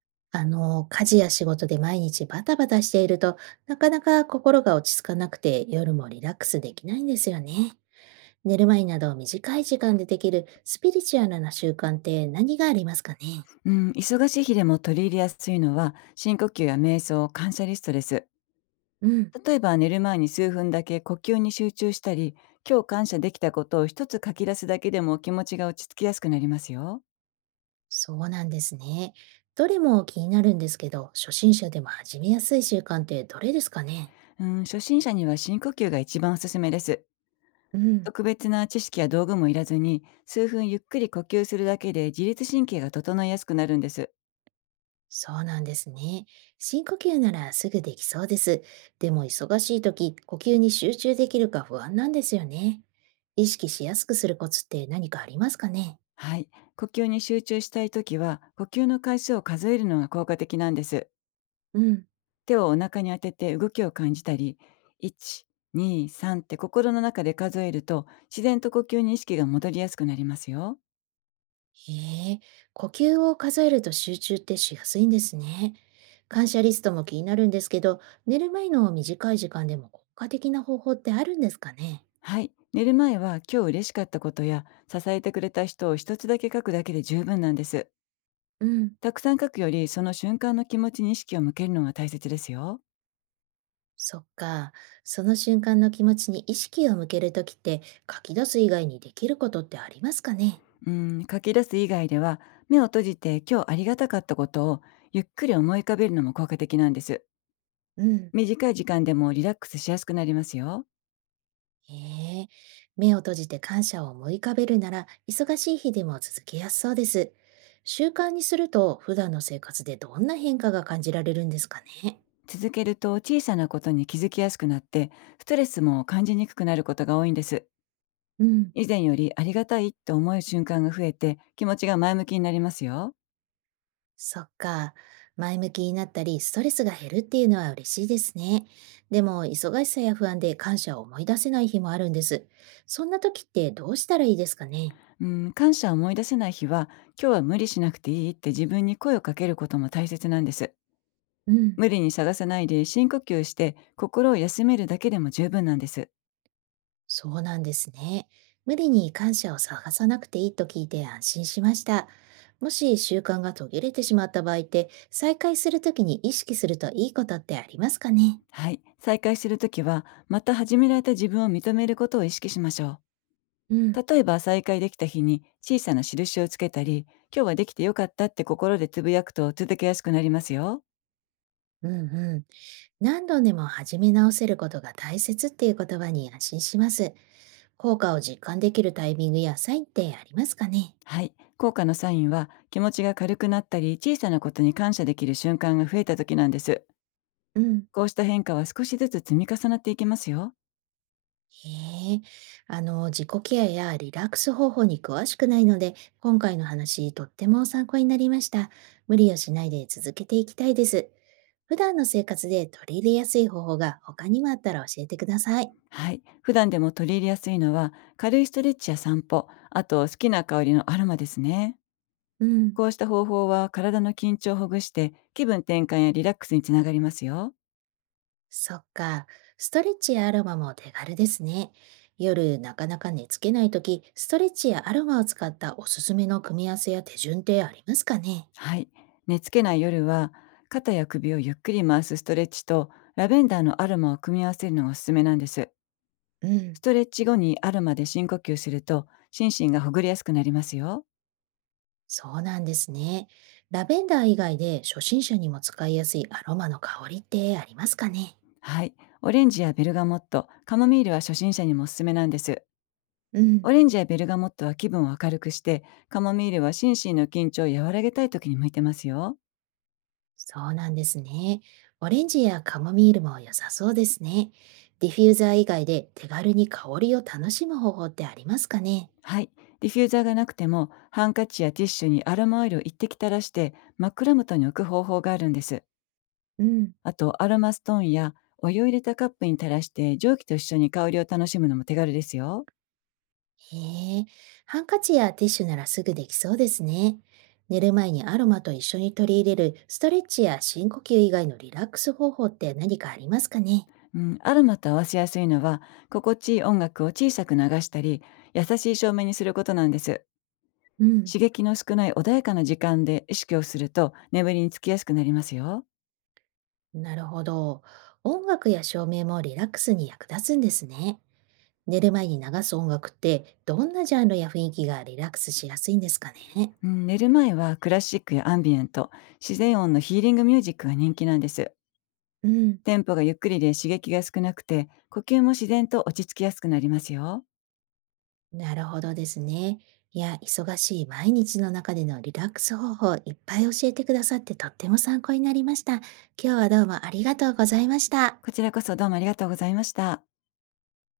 家事や仕事で毎日バタバタしていると、なかなか心が落ち着かなくて夜もリラックスできないんですよね。寝る前など短い時間でできるスピリチュアルな習慣って何がありますかね？うん、忙しい日でも取り入れやすいのは深呼吸や瞑想、感謝リストです。うん、例えば寝る前に数分だけ呼吸に集中したり、今日感謝できたことを一つ書き出すだけでも気持ちが落ち着きやすくなりますよ。そうなんですね。どれも気になるんですけど、初心者でも始めやすい習慣ってどれですかね？うん、初心者には深呼吸が一番おすすめです。うん。特別な知識や道具もいらずに、数分ゆっくり呼吸するだけで自律神経が整いやすくなるんです。そうなんですね。深呼吸ならすぐできそうです。でも忙しい時、呼吸に集中できるか不安なんですよね。意識しやすくするコツって何かありますかね？はい。呼吸に集中したいときは、呼吸の回数を数えるのが効果的なんです。うん、手をお腹に当てて動きを感じたり、1、2、3って心の中で数えると、自然と呼吸に意識が戻りやすくなりますよ。へえ、呼吸を数えると集中ってしやすいんですね。感謝リストも気になるんですけど、寝る前の短い時間でも効果的な方法ってあるんですかね？はい。寝る前は今日嬉しかったことや支えてくれた人を一つだけ書くだけで十分なんです。うん、たくさん書くよりその瞬間の気持ちに意識を向けるのが大切ですよ。そっか、その瞬間の気持ちに意識を向けるときって書き出す以外にできることってありますかね？うん、書き出す以外では、目を閉じて今日ありがたかったことをゆっくり思い浮かべるのも効果的なんです。うん。短い時間でもリラックスしやすくなりますよ。へえ、目を閉じて感謝を思い浮かべるなら、忙しい日でも続けやすそうです。習慣にすると、普段の生活でどんな変化が感じられるんですかね。続けると小さなことに気づきやすくなって、ストレスも感じにくくなることが多いんです。うん。以前よりありがたいと思う瞬間が増えて、気持ちが前向きになりますよ。そっか。前向きになったり、ストレスが減るっていうのは嬉しいですね。でも、忙しさや不安で感謝を思い出せない日もあるんです。そんな時ってどうしたらいいですかね。うん、感謝を思い出せない日は、今日は無理しなくていいって自分に声をかけることも大切なんです。うん。無理に探さないで深呼吸して心を休めるだけでも十分なんです。そうなんですね。無理に感謝を探さなくていいと聞いて安心しました。もし習慣が途切れてしまった場合って、再開するときに意識するといいことってありますかね？はい、再開するときはまた始められた自分を認めることを意識しましょう。うん、例えば再会できた日に小さな印をつけたり、今日はできてよかったって心でつぶやくと続けやすくなりますよ。うんうん。何度でも始め直せることが大切っていう言葉に安心します。効果を実感できるタイミングやサインってありますかね？はい。効果のサインは気持ちが軽くなったり、小さなことに感謝できる瞬間が増えた時なんです。うん、こうした変化は少しずつ積み重なっていきますよ。へえ、自己ケアやリラックス方法に詳しくないので、今回の話、とっても参考になりました。無理をしないで続けていきたいです。普段の生活で取り入れやすい方法が他にもあったら教えてください。はい。普段でも取り入れやすいのは、軽いストレッチや散歩、あと好きな香りのアロマですね。うん、こうした方法は体の緊張をほぐして、気分転換やリラックスにつながりますよ。そっか。ストレッチやアロマも手軽ですね。夜、なかなか寝つけないとき、ストレッチやアロマを使ったおすすめの組み合わせや手順ってありますかね？はい。寝つけない夜は、肩や首をゆっくり回すストレッチと、ラベンダーのアロマを組み合わせるのがおすすめなんです。うん。ストレッチ後にアロマで深呼吸すると、心身がほぐれやすくなりますよ。そうなんですね。ラベンダー以外で初心者にも使いやすいアロマの香りってありますかね？はい。オレンジやベルガモット、カモミールは初心者にもおすすめなんです。うオん。レンジやベルガモットは気分を明るくして、カモミールは心身の緊張を和らげたい時に向いてますよ。そうなんですね。オレンジやカモミールも良さそうですね。ディフューザー以外で手軽に香りを楽しむ方法ってありますかね？はい。ディフューザーがなくても、ハンカチやティッシュにアロマオイルを一滴垂らして、真っ暗元に置く方法があるんです。うん。あとアロマストーンやお湯を入れたカップに垂らして、蒸気と一緒に香りを楽しむのも手軽ですよ。へえ、ハンカチやティッシュならすぐできそうですね。寝る前にアロマと一緒に取り入れるストレッチや深呼吸以外のリラックス方法って何かありますかね？うん、アロマと合わせやすいのは、心地いい音楽を小さく流したり、優しい照明にすることなんです。うん。刺激の少ない穏やかな時間で意識をすると眠りにつきやすくなりますよ。なるほど。音楽や照明もリラックスに役立つんですね。寝る前に流す音楽ってどんなジャンルや雰囲気がリラックスしやすいんですかね？うん、寝る前はクラシックやアンビエント、自然音のヒーリングミュージックが人気なんです。うん。テンポがゆっくりで刺激が少なくて、呼吸も自然と落ち着きやすくなりますよ。なるほどですね。いや、忙しい毎日の中でのリラックス方法いっぱい教えてくださってとっても参考になりました。今日はどうもありがとうございました。こちらこそどうもありがとうございました。